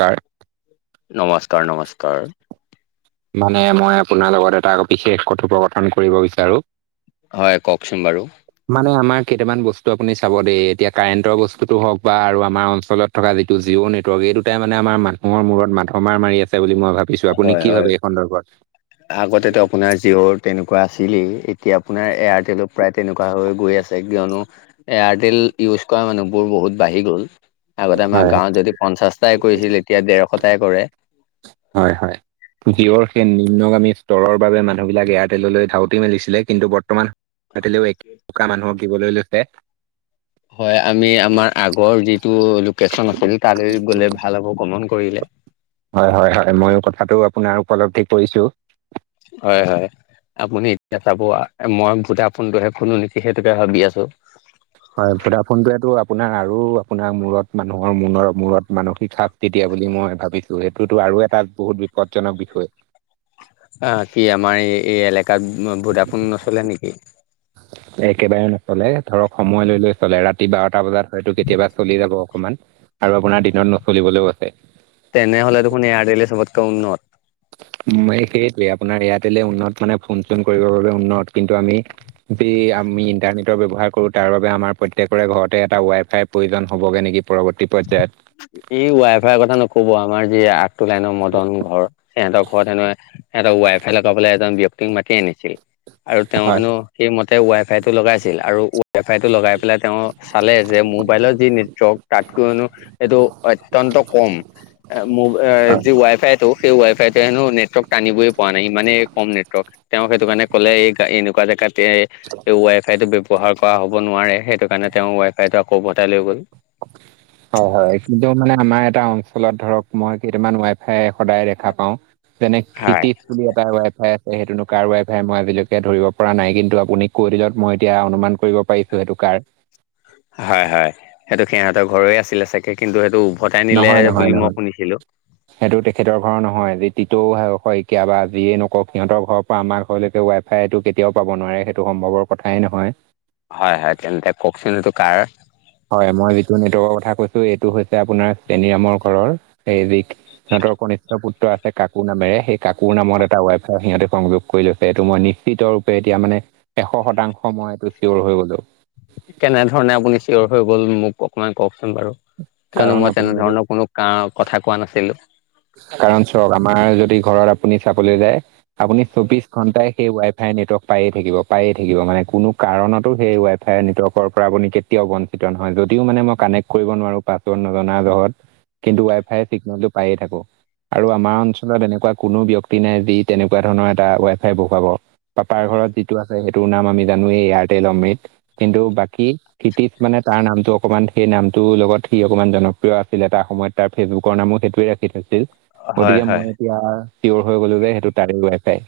কাৰ নমস্কাৰ-নমস্কাৰ মানে মই আপোনাৰ লগত এটা বিশেষ কথোপকথন কৰিব বিচাৰো। হয়, কওকচোন বাৰু মানে আমাৰ কেইটামান বস্তু আপুনি চাব দেই, এতিয়া কাৰেণ্টৰ বস্তুতো হওক বা আৰু আমাৰ অঞ্চলত থকা যিটো জিঅ' নেটৱৰ্ক এই দুয়োটাই মানে আমাৰ মানুহৰ মূৰত মাধ মাৰ মাৰি আছে বুলি মই ভাবিছোঁ। আপুনি হয় কি ভাবে হয়, এই সন্দৰ্ভত আগতেতো আপোনাৰ জিঅৰ তেনেকুৱা আছিলেই, এতিয়া আপোনাৰ এয়াৰটেলো প্ৰায় তেনেকুৱা হৈ গৈ আছে। কিয়নো এয়াৰ টেল ইউজ কৰা মানুহবোৰ বহুত বাঢ়ি গ'ল। আগতে আমাৰ হয় গাঁৱত যদি পঞ্চাশটাই কৰিছিল, এতিয়া ডেৰশটাই কৰে। হয়-হয়, যিয়ৰ সেই নিম্নগামী স্তৰৰ বাবে মানুহ বিলাকে ইয়াত হোটেললৈ ধাউতি মেলিছিলে, কিন্তু বৰ্তমান হোটলেও এসেকা মানুহক দিবলৈ লৈছে। হয়, আমি আমাৰ আগৰ যিটো লোকেশ্যন আছিল তালৈ গ'লে ভাল হ'ব, গ্ৰমন কৰিলে। হয়-হয়-হয়, মইয়ো কথাটো আপোনাৰ উপলদ্বি কৰিছোঁ। হয়-হয়। আপুনি এতিয়া চাব মই মুঠতে ফোনটোহে ফোন, নিকি সেইটোকে ভাবি আছো। হয়, ভোদাফোনটোৱেতো আপোনাৰ আৰু আপোনাৰ মূৰত মানুহৰ মূ মূৰত মানসিক চাপ তেতিয়া বুলি মই ভাবিছোঁ, সেইটোতো আৰু এটা বহুত বিপদজনক বিষয়। আ, কি আমাৰ এ- এ এলেকাত ভোদাফোন নচলে নেকি? একেবাৰে নচলে। ধৰক সময় লৈ-লৈ চলে। ৰাতি বাৰটা বজাত হয়তো কেতিয়াবা চলি যাব অকনমান আৰু আপোনাৰ দিনত নচলিবলেও আছে। তেনেহ'লে দেখোন এয়াৰটেলে চবতকে উন্নত। ম সেইটোৱে আপোনাৰ এয়াৰটেলে উন্নত মানে ফোন-চোন কৰিবৰ বাবে উন্নত। কিন্তু আমি যি আমি ইণ্টাৰনেটৰ ব্যৱহাৰ কৰো, তাৰ বাবে আমাৰ প্ৰত্যেকৰে ঘৰতে এটা ৱাই- ফাই প্ৰয়োজন হ'বগে নেকি, পৰৱৰ্তী পৰ্যায়ত। এই ৱাই-ফাইৰ কথা নক'ব। আমাৰ যি এইটো লাইনৰ মদন ঘৰ সিহঁতৰ ঘৰত সেনো সিহঁতৰ ৱাই-ফাই লগাবলে এজন ব্যক্তি তেওঁক মাতি আনিছিল আৰু তেওঁ হেনো হয় সেই ম তেওঁ ৱাই-ফাই টো লগাইছিল, আৰু ৱাই-ফাই টো লগাই পেলাই তেওঁ চালে যে মোবাইলত যি নেটৱৰ্ক তাত কৈ হেনো এইটো অত্যন্ত কম, মো যি ৱাই-ফাই টো সেই ৱাই-ফাই টোৱে হেনো নেটৱৰ্ক টানিবই পৰা নাই, ইমানে কম নেটৱৰ্ক। তেওঁ সেইটো কাৰণে ক'লে, এই এনেকুৱা জেগাতে তেওঁ ৱাই-ফাই টো ব্যৱহাৰ কৰা হ'ব নোৱাৰে, সেইটো কাৰণে তেওঁ ৱাই-ফাই টো আকৌ উভতাই লৈ গ'ল। অ', হয়। কিন্তু মানে আমাৰ এটা অঞ্চল ফলত ধৰক মই কেইটামান ৱাই ফাই সদায় দেখা পাওঁ, যেনে হয়, কৃতিত এটা ৱাই ফাই আছে সেইটোনো কাৰ ৱাই বুলি এটা ৱাই-ফাই আছে, হেইটোনো কাৰ ৱাই-ফাই মই আজিলৈকে ধৰিব পৰা নাই। কিন্তু আপুনি কৈ দিলত মই এতিয়া অনুমান কৰিব পাৰিছো সেইটো কাৰ। হয়, হয়, সেইটো সিহঁতৰ ঘৰৰে আছিলে চাগে। কিন্তু সেইটো উভতাই নিলে নহয় নহয় বুলি নহয় মই শুনিছিলো। সেইটো তেখেতৰ ঘৰৰ নহয়। যি তিতৌ শইকীয়া বা যিয়ে নওঁকক সিহঁতৰ ঘৰৰ পা আমাৰ ঘৰলৈকে ৱাই ফাই এইটো কেতিয়াও পাব নোৱাৰে, সেইটো সম্ভৱৰ কথাই নহয়। হয়, হয়। তেন্তে কওঁকচোন এইটো কাৰ? হয়, মই যিটো নেটৱৰ্কৰ কথা কৈছো, এইটো হৈছে আপোনাৰ চেনীৰামৰ ঘৰৰ সিহঁতৰ কনিষ্ঠ পুত্ৰ আছে কাকো নামেৰে, সেই কাকোৰ নামত এটা ৱাইফ সিহঁতে সংযোগ কৰি লৈছে, এইটো মই নি শ্চিতৰ ৰূপে এতিয়া মানে এশ শতাংশ মই এইটো চিয়ৰ হৈ গ'লো। কেনে ধৰণে আপুনি চিয়ৰ হৈ গ'ল মোক অকমান কওকচোন বাৰু? কিয়নো কাৰণ মই আপুনি যদি তেনেধৰণৰ কোনো কাৰ কথা কোৱা নাছিলো। কাৰণ চওক, আমাৰ যদি ঘৰত আপুনি চাবলৈ যায়, আপুনি চৌবিশ ঘন্টাই সেই ৱাই ফাই নেটৱৰ্ক পাইয়ে থাকিব, পায়েই থাকিব, মানে কোনো কাৰণতো সেই ৱাই-ফাই নেটৱৰ্কৰ পৰা আপুনি কে- টিৱাও বঞ্চিত নহয়। যদিও মানে মই কানেক্ট কৰিব নোৱাৰো পাছৱৰ্ড নজনা জহত কিন্তু ৱাই-ফাই চিগনেলটো পাইয়ে থাকো। আৰু আমাৰ অঞ্চলত এনেকুৱা কোনো ব্যক্তি নাই, যি তেনেকুৱা ধৰণৰ এটা ৱাই ফাই বহুৱাব। পাপাৰ ঘৰত যিটো আছে সেইটোৰ নাম আমি জানোয়েই এয়াৰটেল অমৃত। কিন্তু বাকী কিতিপ মানে তাৰ নামটো অকমান সেই নামটো লগত সি অকমান জনপ্ৰিয় আছিল এটা সময়ত। তাৰ ফেচবুকৰ নামো সেইটোৱে ৰাখি থৈছে। হয়, গতিকে, হয়। মই এতিয়া চিয়ৰ হৈ গলো যে, সেইটো তাৰে ৱাই-ফাই।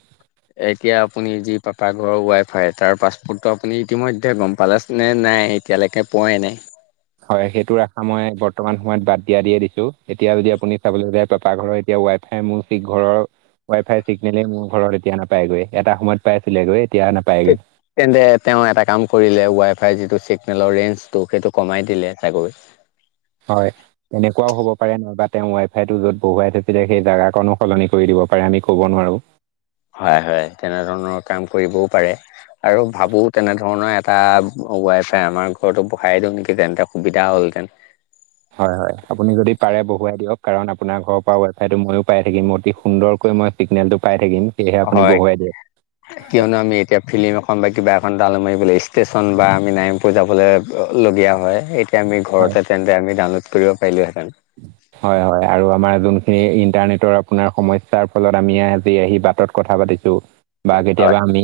এতিয়া আপুনি যি পাপা ঘৰৰ ৱাই-ফাই, তাৰ পাছপোৰ্টটো আপুনি ইতিমধ্যে গ'ম পালে নে নাই? এতিয়ালৈকে পোৱাই নাই? হয়, সেইটোৰ আশা মই বৰ্তমান সময়ত বাদ দিয়া দিয়ে দিছো। এতিয়া যদি আপুনি চাবলৈ যায় পাপা ঘৰৰ এতিয়া ৱাই-ফাই ই সি মোৰ ঘৰৰ ৱাই-ফাই চিগনেলেই মোৰ ঘৰত এতিয়া নাপায়গৈ, এটা সময়ত পাইছিলেগৈ এতিয়া নাপায়গৈ। তেন্তে তেওঁ এটা কাম কৰিলে, ৱাই-ফাইৰ যিটো চিগনেলৰ ৰেঞ্জটো সেইটো কমাই দিলে চাগৈ। হয়। এনেকুৱাও হ'ব পাৰে, নহয়বা তেওঁ ৱাই-ফাইটো য'ত বহুৱাই থৈছিলে সেই জেগাকনো সলনি কৰি দিব পাৰে, আমি ক'ব নোৱাৰোঁ। হয়, হয়। তেনেধৰণৰ কাম কৰিবও পাৰে, আৰু ভাবো তেনেধৰণৰ- এটা ৱাই-ফাই আমাৰ ঘৰতো বহাই দিওঁ নেকি? তেন্তে সুবিধা হ'লহেঁতেন। হয়, হয়। আপুনি যদি পাৰে বহুৱাই দিয়ক। কাৰণ আপোনাৰ ঘৰৰ পৰা ৱাই-ফাইটো মইয়ো পাই থাকিম, অতি সুন্দৰকৈ মই- চিগনেল পাই থাকিম, সেইয়েহে আপুনি হয় বহুৱাই দিয়ক। কিয়নো আমি এতিয়া ফিল্ম এখন বা কিবা এখন ডাউনলোড মাৰিবলৈ ষ্টেশচন বা আমি নাই- কৈ যাবলৈ লগীয়া হয়। এতিয়া আমি হয় ঘৰতে তেন্তে আমি ডাউনলোড কৰিব পাৰিলোহেঁতেন। [unintelligible] হয়, হয়। আৰু আমাৰ যোনখিনি ইণ্টাৰনেটৰ আপোনাৰ সমস্যাৰ ফলত আমি আজি আহি বাটত কথা পাতিছো। বা হয় কেতিয়াবা আমি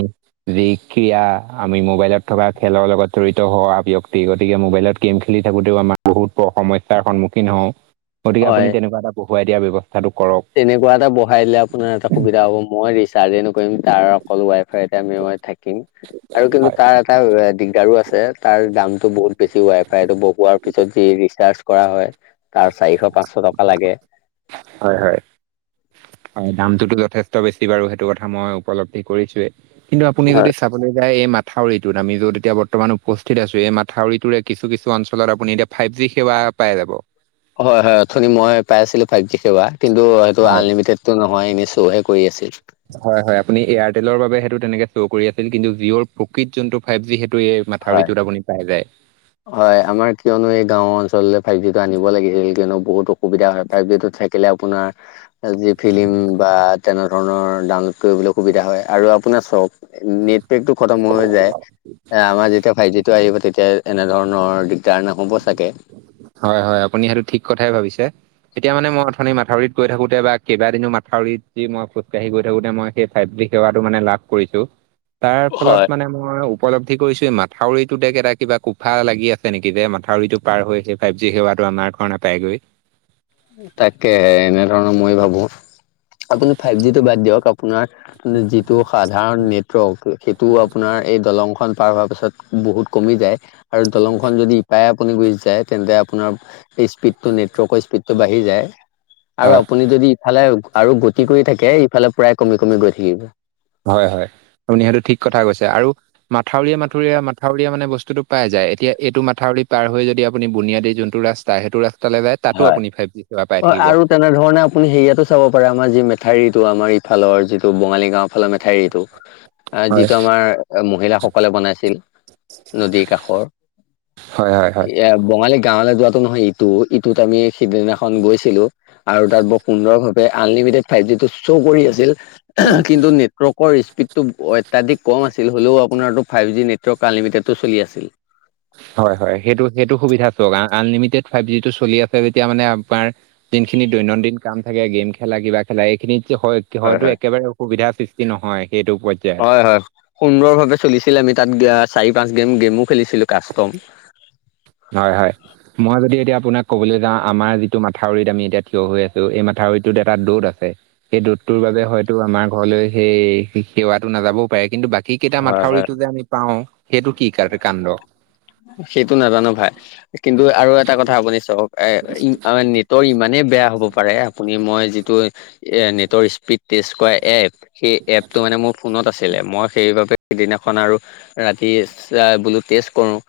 যি ক্ৰীয়া আমি মোবাইলত থকা খেলৰ লগত জড়িত হোৱা ব্যক্তি, গতিকে মোবাইলত গেম খেলি থাকোঁতেও আমাৰ বহুতো সমস্যাৰ সন্মুখীন হওঁ। গতিকে আপুনি হয় তেনেকুৱা এটা বহোৱাই দিয়াৰ ব্যৱস্থাটো কৰক। তেনেকুৱা এটা বঢ়াই দিলে আপোনাৰ এটা সুবিধা হ'ব, মই ৰিচাৰ্জে নকৰিম, তাৰ অকল ৱাইফাই আমি - থাকিম, আৰু কিন্তু হয় তাৰ - তাৰ এ দিগদাৰো আছে, তাৰ দামটো বহুত বেছি, ৱাই ফাইটো বহোৱাৰ পিছত যি ৰিচাৰ্জ কৰা হয়। তাৰ চাৰিশ পাঁচশ টকা লাগে। হয় হয়। হয়, দামটোতো যথেষ্ট বেছি বাৰু, সেইটো কথা মই উপলব্ধি কৰিছোৱে। কিন্তু আপুনি যদি হয় চা বলৈ যায়, এই মাথাউৰিটোত। আমি যত এতিয়া বৰ্তমান উপস্থিত আছো, এই মাথাউৰিটোৰে কিছু কিছু অঞ্চলত আপুনি এতিয়া - ফাইভ জি সেৱা পাই যাব। হয় হয়, অথনি মই পাইছিলো ফাইভ জি সেৱা। কিন্তু অ সেইটো হয় আনলিমিটেডটো নহয় এনেই শ্ব' হে কৰি আছিল। হয় হয়, আপুনি এয়াৰটেলৰ বাবে সেইটো তেনেকে শ্ব' কৰি আছিল কিন্তু জিঅ'ৰ প্ৰকৃত যোনটো ফাইভ জি সেইটো এই - হয় মাথাউৰিটোত আপুনি পাই যায়। হয়', আমাৰ কিয়নো এই গাঁওৰ অঞ্চললে ফাইভ জি টো আনিব লাগে হেৰি কিয়নো বহুত অসুবিধা হয়, ফাইভ জি টো থাক কিলে আপোনাৰ - ফাইভ জি ফিল্ম বা তেনে ধৰণৰ ডাউনলোড কৰিবলে সুবিধা হয় আৰু আপোনাৰ চ নেট পেক টো খতম হৈ হৈ যায়, আমাৰ যেতিয়া ফাইভ জি টো আহিব তেতিয়া - তেনেধৰণৰ দিগদাৰ নহ'ব চাগে! হয় হয়, আপুনি সেইটো ঠিক কথাই ভাবিছে। তেতিয়া মানে মই অথনি মাথাউৰিত গৈ থাকোতে বা কেইবাদিনো মাউৰিত যি মই খোজকাঢ়ি গৈ থাকোতে মই সেই - ফাইভ জি সেৱাটো মানে লাভ কৰিছোঁ। তাৰফলত হয় মানে মই উপলব্ধি কৰিছোঁ এই মাথাউৰিটোতে কেইটা কিবা কোফা লাগি আছে নেকি যে মা থাউৰিটো পাৰ হৈ সেই ফাইভ জি সেৱাটো আমাৰ ঘৰ নাপাইগৈ। তাকে এনে ধৰণৰ মই ভাবোঁ। আপুনি ফাইভ জিটো বাদ দিয়ক, আপ পোনাৰ যিটো সাধাৰণ নেটৱৰ্ক সেইটো আপোনাৰ এই দলংখন পাৰ হোৱাৰ পাছত - বহুত কমি যায়, আৰু দলং খন যদি - প্ৰায় আপুনি গুচি যায় তেন্তে আপোনাৰ স্পীডটো নেটৱৰ্কৰ স্পীডটো বাঢ়ি যায়। হয় আৰু আপুনি যদি ইফালে আৰু গতি কৰি থাকে ইফালে প্ৰায় কমি কমি গৈ থাকিব। হয় হয়, আপুনি সেইটো ঠিক কথা কৈছে। আৰু মাথাউৰিয়ে মাথুউৰিয়ে মা থাউৰিয়ে মানে বস্তুটো পাই যায়। এতিয়া এইটো মাথাউৰি পাৰ হৈ যদি আপুনি বুনিয়াদী যোনটো ৰাস্তা সেইটো ৰাস্তালে যায় - হয়', অ আৰু - তেনেধৰণে আপুনি হেৰি ইয়াতো চাব পাৰে আমাৰ যি মেথাউৰিটো আমাৰ ইফালৰ যিটো বঙালী গাঁওৰ ফালৰ মেথাউৰিটো - এহ হয় যিটো আমাৰ মহিলাসকলে বনাইছিল, নদীৰ কাষৰ - হয় হয় হয় এইয়া বঙালী গাঁৱলে যোৱা টো নহয় ইটো, ইটোত আমি সিদিনাখন গৈছিলোঁ আৰু তাত বৰ সুন্দৰভাৱে আনলিমিটেড - ফাইভ জি টো শ্ব' কৰি আছিল, কিন্তু নেট ৱৰ্কৰ স্পীডটো অত্যাধিক কম আছিল হ'লেও আপোনাৰতো ফাইভ জি নেটৱৰ্ক আনলিমিটেডটো চলি আছিল। হয় হয়, সেইটো সেইটো সুবিধা চওক আনলিমিটেড ফাইভ জিটো চলি আছে যেতিয়া মানে আপোনাৰ - যিনখিনি দৈনন্দিন কাম থাকে গেম খেলা কিবা খেলা এইখিনিত যে হয় - হয়তো একেবাৰে অসুবিধাৰ সৃষ্টি নহয় সেইটো পই হয় হয়, সুন্দৰভাৱে চলিছিলে আমি তাত অ', চাৰি পাঁচ গেম গেমো খেলিছিলোঁ কাষ্টম। হয় হয়। মই যদি এতিয়া আপোনাক ক'বলে যাওঁ আমাৰ যিটো মাথাউৰিত আমি এতিয়া থিয় হৈ আছোঁ এই মাথাউৰিটোত এটা দূত আছে। এই দূতটোৰ বাবে হয়তো আমাৰ ঘৰলৈ সেই সেৱাটো নাযাবও পাৰে, কিন্তু বা সেই কেইটা হয় হয় মাথাউৰিটো যে আমি পাওঁ সেইটো কি কাৰ কাণ্ড', সেইটো নাজানোঁ ভাই', কিন্তু আৰু এটা কথা আপুনি চাওঁক এ', ই', অ', নেটৱৰ্ক ইমানেই বেয়া হ'ব পাৰে', আপুনি মই যিটো এ নেটৰ স্পীড টেষ্ট কৰা এপ সেই এপটো মানে মোৰ ফোনত আছিলে মই সেইবাবে', সিদিনাখন আৰু ৰাতি [unintelligible] বুলি টেষ্ট কৰোঁ',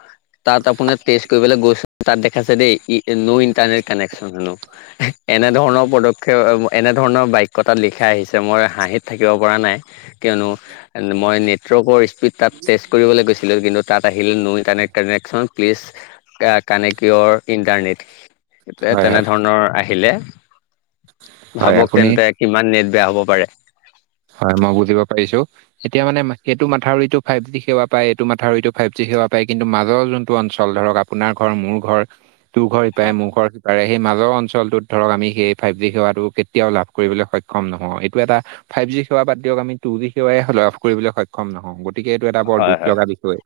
তাত আপোনাৰ টেষ্ট কৰিবলৈ গৈছোঁ, তাত দেখাইছে দেই ই', নো ইণ্টাৰনেট কানেকচন ললোঁ হিঃ এনেধৰণৰ পদক্ষেপ অ ম', এনেধৰণৰ বাক্য তাত লিখা আহিছে মই হাঁহিত থাকিব পৰা নাই। কিয়নো মই নেটৱৰ্কৰ স্পীড তাত টেষ্ট কৰিবলৈ গৈছিলোঁ কিন্তু তাত', আহিল নো connect connection please connect your internet', সেইটোৱে হয় হয় তেনেধৰণৰ আহিলে হয় ভাৱক আপুনি তেন্তে কিমান নেট বেয়া হ'ব পাৰে। হয়, মই বুজিব পাৰিছোঁ। এতিয়া মানে এইটো মাথাউৰিতটো ফাইভ জি সেৱা পায় এইটো মাথাউৰিতটো ফাইভ জি সেৱা পায় কিন্তু মাজৰ যোনটো অঞ্চল, ধৰক আপ', আপোনাৰ ঘৰ, মোৰ ঘৰ, তোৰ ঘৰ ইপাৰে মোৰ ঘৰ সিপ', তাৰে সেই মাজৰ অঞ্চলটোত ধৰক আমি সেই ফাইভ জি সেৱাটো কেতিয়াও লাভ কৰিবলৈ সক্ষম নহওঁ এইটো এটা ফাইভ জি সেৱা বাদ দিয়ক আমি টু জি সেৱাই লাভ কৰিবলৈ সক্ষম নহওঁ গতিকে এইটো এটা বৰ হয় দুখ হয়। লগা বিষয়।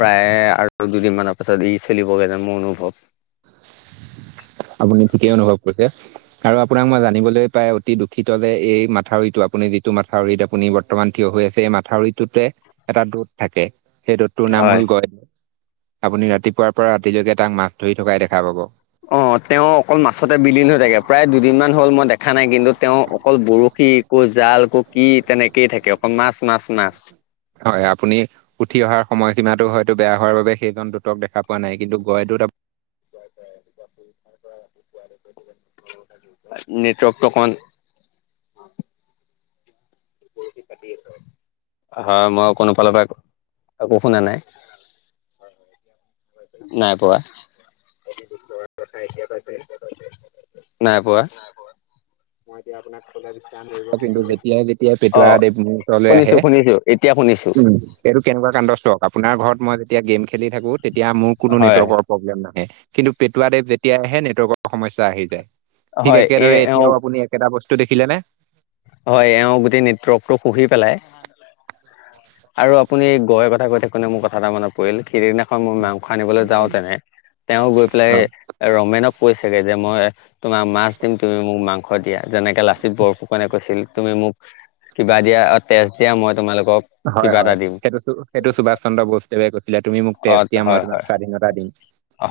প্ৰায় আৰু দুদিন তিনিমানৰ পাছত ই চলিবগৈ যে মোৰ অনুভৱ। আপুনি ঠিকেই অনুভৱ কৰিছে। আৰু আপোনাক মই জানিবলৈ পাই অতি দুখিত যে এই মাথাউৰিটো আপুনি যিটো মাথাউৰিত আপুনি বৰ্তমান থিয় হৈ আছে এই মাথাউৰিটোতে এটা দ'ত থাকে, সেই দত তোৰ নাম হয়। হল গয়দৱ, আপুনি ৰাতিপুৱাৰ পৰা ৰাতিলৈকে তাক মাছ ধৰি থকাই দেখা পাব। অ', তেওঁ অকল মাছতে বিলীন হৈ থাকে প্ৰায় দুদিনমান হল মই দেখা নাই কিন্তু তেওঁ অকল বৰশী ক জাল ক কি তেনেকেই থাকে অকল মাছ মাছ মাছ। হয় আপুনি উঠি অহাৰ সময়সীমা হয়তো বেয়া হোৱাৰ বাবে সেইকণ দুটক দেখা পোৱা নাই কিন্তু গয় দুত নেটৱৰ্কটো অকণমান হয় মই কোনোফালৰ পৰা একো শুনা নাই। নাই পোৱা। নাই পোৱা। আপুনি কিন্তু যেতিয়াই যেতিয়াই পেটুৱা অ', দেৱ মোৰ ওচৰলৈ আহে শুনিছোঁ, শুনিছোঁ, এতিয়া শুনিছোঁ। উম, এইটো কেনেকুৱা কান্দ চোৱক, আপোনাৰ ঘৰত মই যেতিয়া গেম খেলি থাকোঁ তেতিয়া মোৰ কোনো হয় নেটৱৰ্কৰ প্ৰব্লেম নাহে কিন্তু পেটুৱাদেৱ যেতিয়া আহে নেটৱৰ্কৰ সমস্যা আহি যায়। ঠিক হয় এ একেদৰে এওঁ এতিয়াও আপুনি একেটা বস্তু দেখিলে নে? হয় এওঁ গোটেই নেটৱৰ্কটো খুহি পেলাই। আৰু আপুনি গৈ [unintelligible] মোৰ কথা এটা মানত পৰিল সেইদিনা মই মাংস আনিবলৈ যাওঁ তেনে, তেওঁ গৈ পেলাই হয় ৰমেনক কৈছেগে যে মই তোমাক মাছ দিম তুমি মোক মাং স দিয়া যেনেকে লাচিত বৰফুকনে কৈছিল তুমি মোক কিবা দিয়া অ' তেজ দিয়া মই তোমালোকক হয় কিবা এটা হয় দিম সেইটো সু সেইটো সুভাষ চন্দ্ৰ বসুদেৱে কৈছিলে তুমি মোক অ তেজ দিয়া মই হয় হয় তোমাক স্বাধীনতা দিম।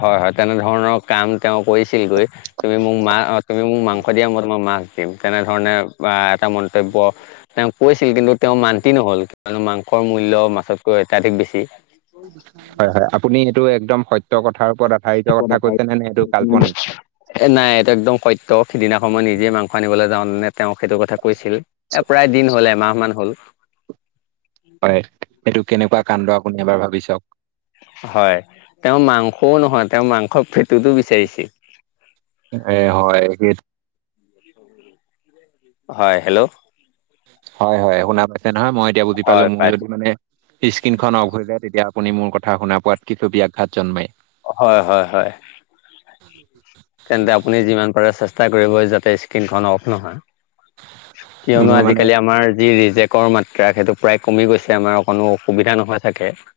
হয় হয় তেনেধৰণৰ কাম তেওঁ কৰিছিলগৈ, তুমি মোক মা অ', তুমি মোক মাং স দিয়া মই তোমাক মাছ দিম তেনেধৰণে বা এটা মন্তব্য তেওঁ কৈছিল কিন্তু তেওঁ মান্তি নহ'ল। কিয়নো মাংসৰ মূল্য মাছতকৈ অত্যাধিক বেছি। হয় হয় আপুনি এইটো একদম সত্য কথাৰ ওপৰত আধাৰিত কথা কৈছে নে নে এইটো কাল্পনিক। এ নাই এইটো একদম সত্য সিদিনাখন মই নিজে মাংস আনিবলৈ যাওঁ তেনে তেওঁ সেইটো কথা কৈছিল, এ প্ৰায় দিন হ'ল এমাহ মান হ'ল। হয় এইটো কেনেকুৱা কাণ্ড আপুনি এবাৰ ভাবি চাওঁক। হয় তেওঁ মাংসও নহয় তেওঁ মাংস পেটোতো বিচাৰিছিল। এ হয় সেইট হয় হেল্ল'! হয় হয় শুনা পাইছে নহয় মই এতিয়া বুজি পালো। হয় মোৰ পাইছো যদি মানে স্ক্ৰীণখন অফ হৈ যায় তেতিয়া আপুনি মোৰ কথা শুনা পোৱাত কিছু ব্যাঘাত জন্মে। হয় হয় হয়, তেন্তে আপুনি যিমান পাৰে চেষ্ট ষ্টা কৰিব যাতে স্ক্ৰীনখন অফ নহয়। কিয়নো মোৰ মানে আজিকালি আমাৰ যি ৰিজেক্ট কৰ মাত্ৰা সেইটো প্ৰায় কমি গৈছে, আমাৰ অকণো অসুবিধা নহয় [unintelligible]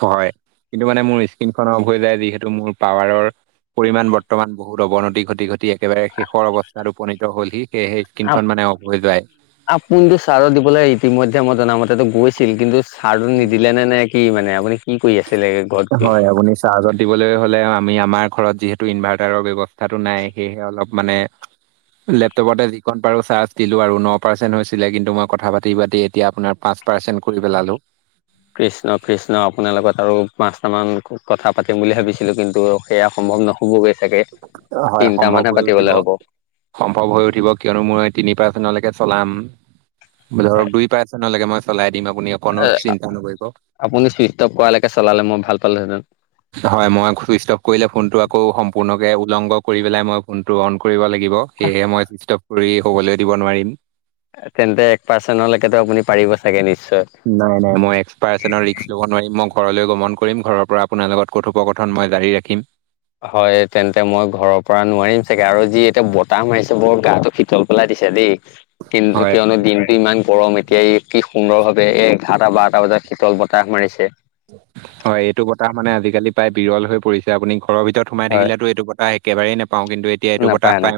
হয় কিন্তু মানে মোৰ স্কিনখন অফ হৈ যায়। যিহেতু মোৰ পাৱাৰৰ পৰিমাণ বৰ্তমান বহুত অৱনতি ঘটি-ঘটি একেবাৰে শেষৰ অৱস্থাতো উপনীত হ'লহি সেয়েহে স্কিনখন মানে অ'ফ হৈ যায়। আপুনিতো চাৰ্জত দিবলৈ ইতিমধ্যে মই জনামতেটো গৈছিল, কিন্তু [unintelligible] নিদিলে নে নাই। কি মানে আপুনি কি কৰি আছিলেগে? হয় আপুনি চাৰ্জত দিবলে হ'লে আমি আমাৰ ঘৰত যিহেতু ইনভাৰ্টাৰৰ ব্যৱস্থাটো নাই। সেয়েহে অলপ মানে লেপটপটে দি খন পাৰো চাৰ্জ দিলো আৰু ন পাৰ্চেন্ট হৈছিলে কিন্তু মই কথা পাতি-পাতি এতিয়া আপোনাৰ পাঁচ পাৰ্চেন্ট কৰি পেলালো। কৃষ্ণ কৃষ্ণ! আপোনাৰ লগত আৰু পাঁচটা মান কথা পাতিম বুলি ভাবিছিলো। কিন্তু সেয়া সম্ভৱ নহবগৈ চাগে, হয় তিনটা সম্ভৱ মানহে হৈ উঠিব পাতিবলে হ'ব। সম্ভৱ হৈ উঠিব কিয়নো মই তিনি পাৰ্ছেন্তলৈকে চলাম। ধৰক দুই পাৰছেনলকে মই চলাই দিম আপুনি অকনো চিন্তা নকৰিব। আপুনি চুইচ টপ কৰালৈকে চলালে মই ভাল পালোঁ হেঁতেন। হয় মই চুইচট অফ কৰিলে ফোনটো আকৌ সম্পূৰ্ণকে উলংঘ কৰি পেলাই মই ফোনটো অন কৰিব লাগি গিব, সেয়েহে মই চুইচট অফ কৰি হ'বলৈ দিব নোৱাৰিম। তেন্তে এক পাৰ্চেনটলৈকেতো আপুনি পাৰিবই চাগে নিশ্চয়। নাই নাই মই এক্সপাৰ্চনৰ ৰিক্ক ল'ব নোৱাৰিম মই ঘৰলৈ গমন কৰিম, ঘৰৰ পৰা আপোনাৰ লগত কথোপকথন মই জাৰি ৰাখিম। হয় তেন্তে মই ঘৰৰ পৰা নোৱাৰিম চাগে আৰু যি এতিয়া বতাহ মাৰিছে বৰ গাটো তল পেলাই দিছে দেই! কিন্তু হয় কিয়নো দিনটো ইমান গৰম এতিয়া কি সুন্দৰভাৱে এ এঘাৰটা-বাৰটা বজাত শীতল বতা তাহ মাৰিছে। হয় এইটো বতাহ মানে আজিকালি প্ৰায় বিৰল হৈ পৰিছে, আপুনি ঘৰৰ ভিতৰত সোমাই নাপায় থাকিলেতো এইটো বতাহ একেবাৰেই নাপাও, কিন্তু এতিয়া এইটো বতাহ পাই নাপায়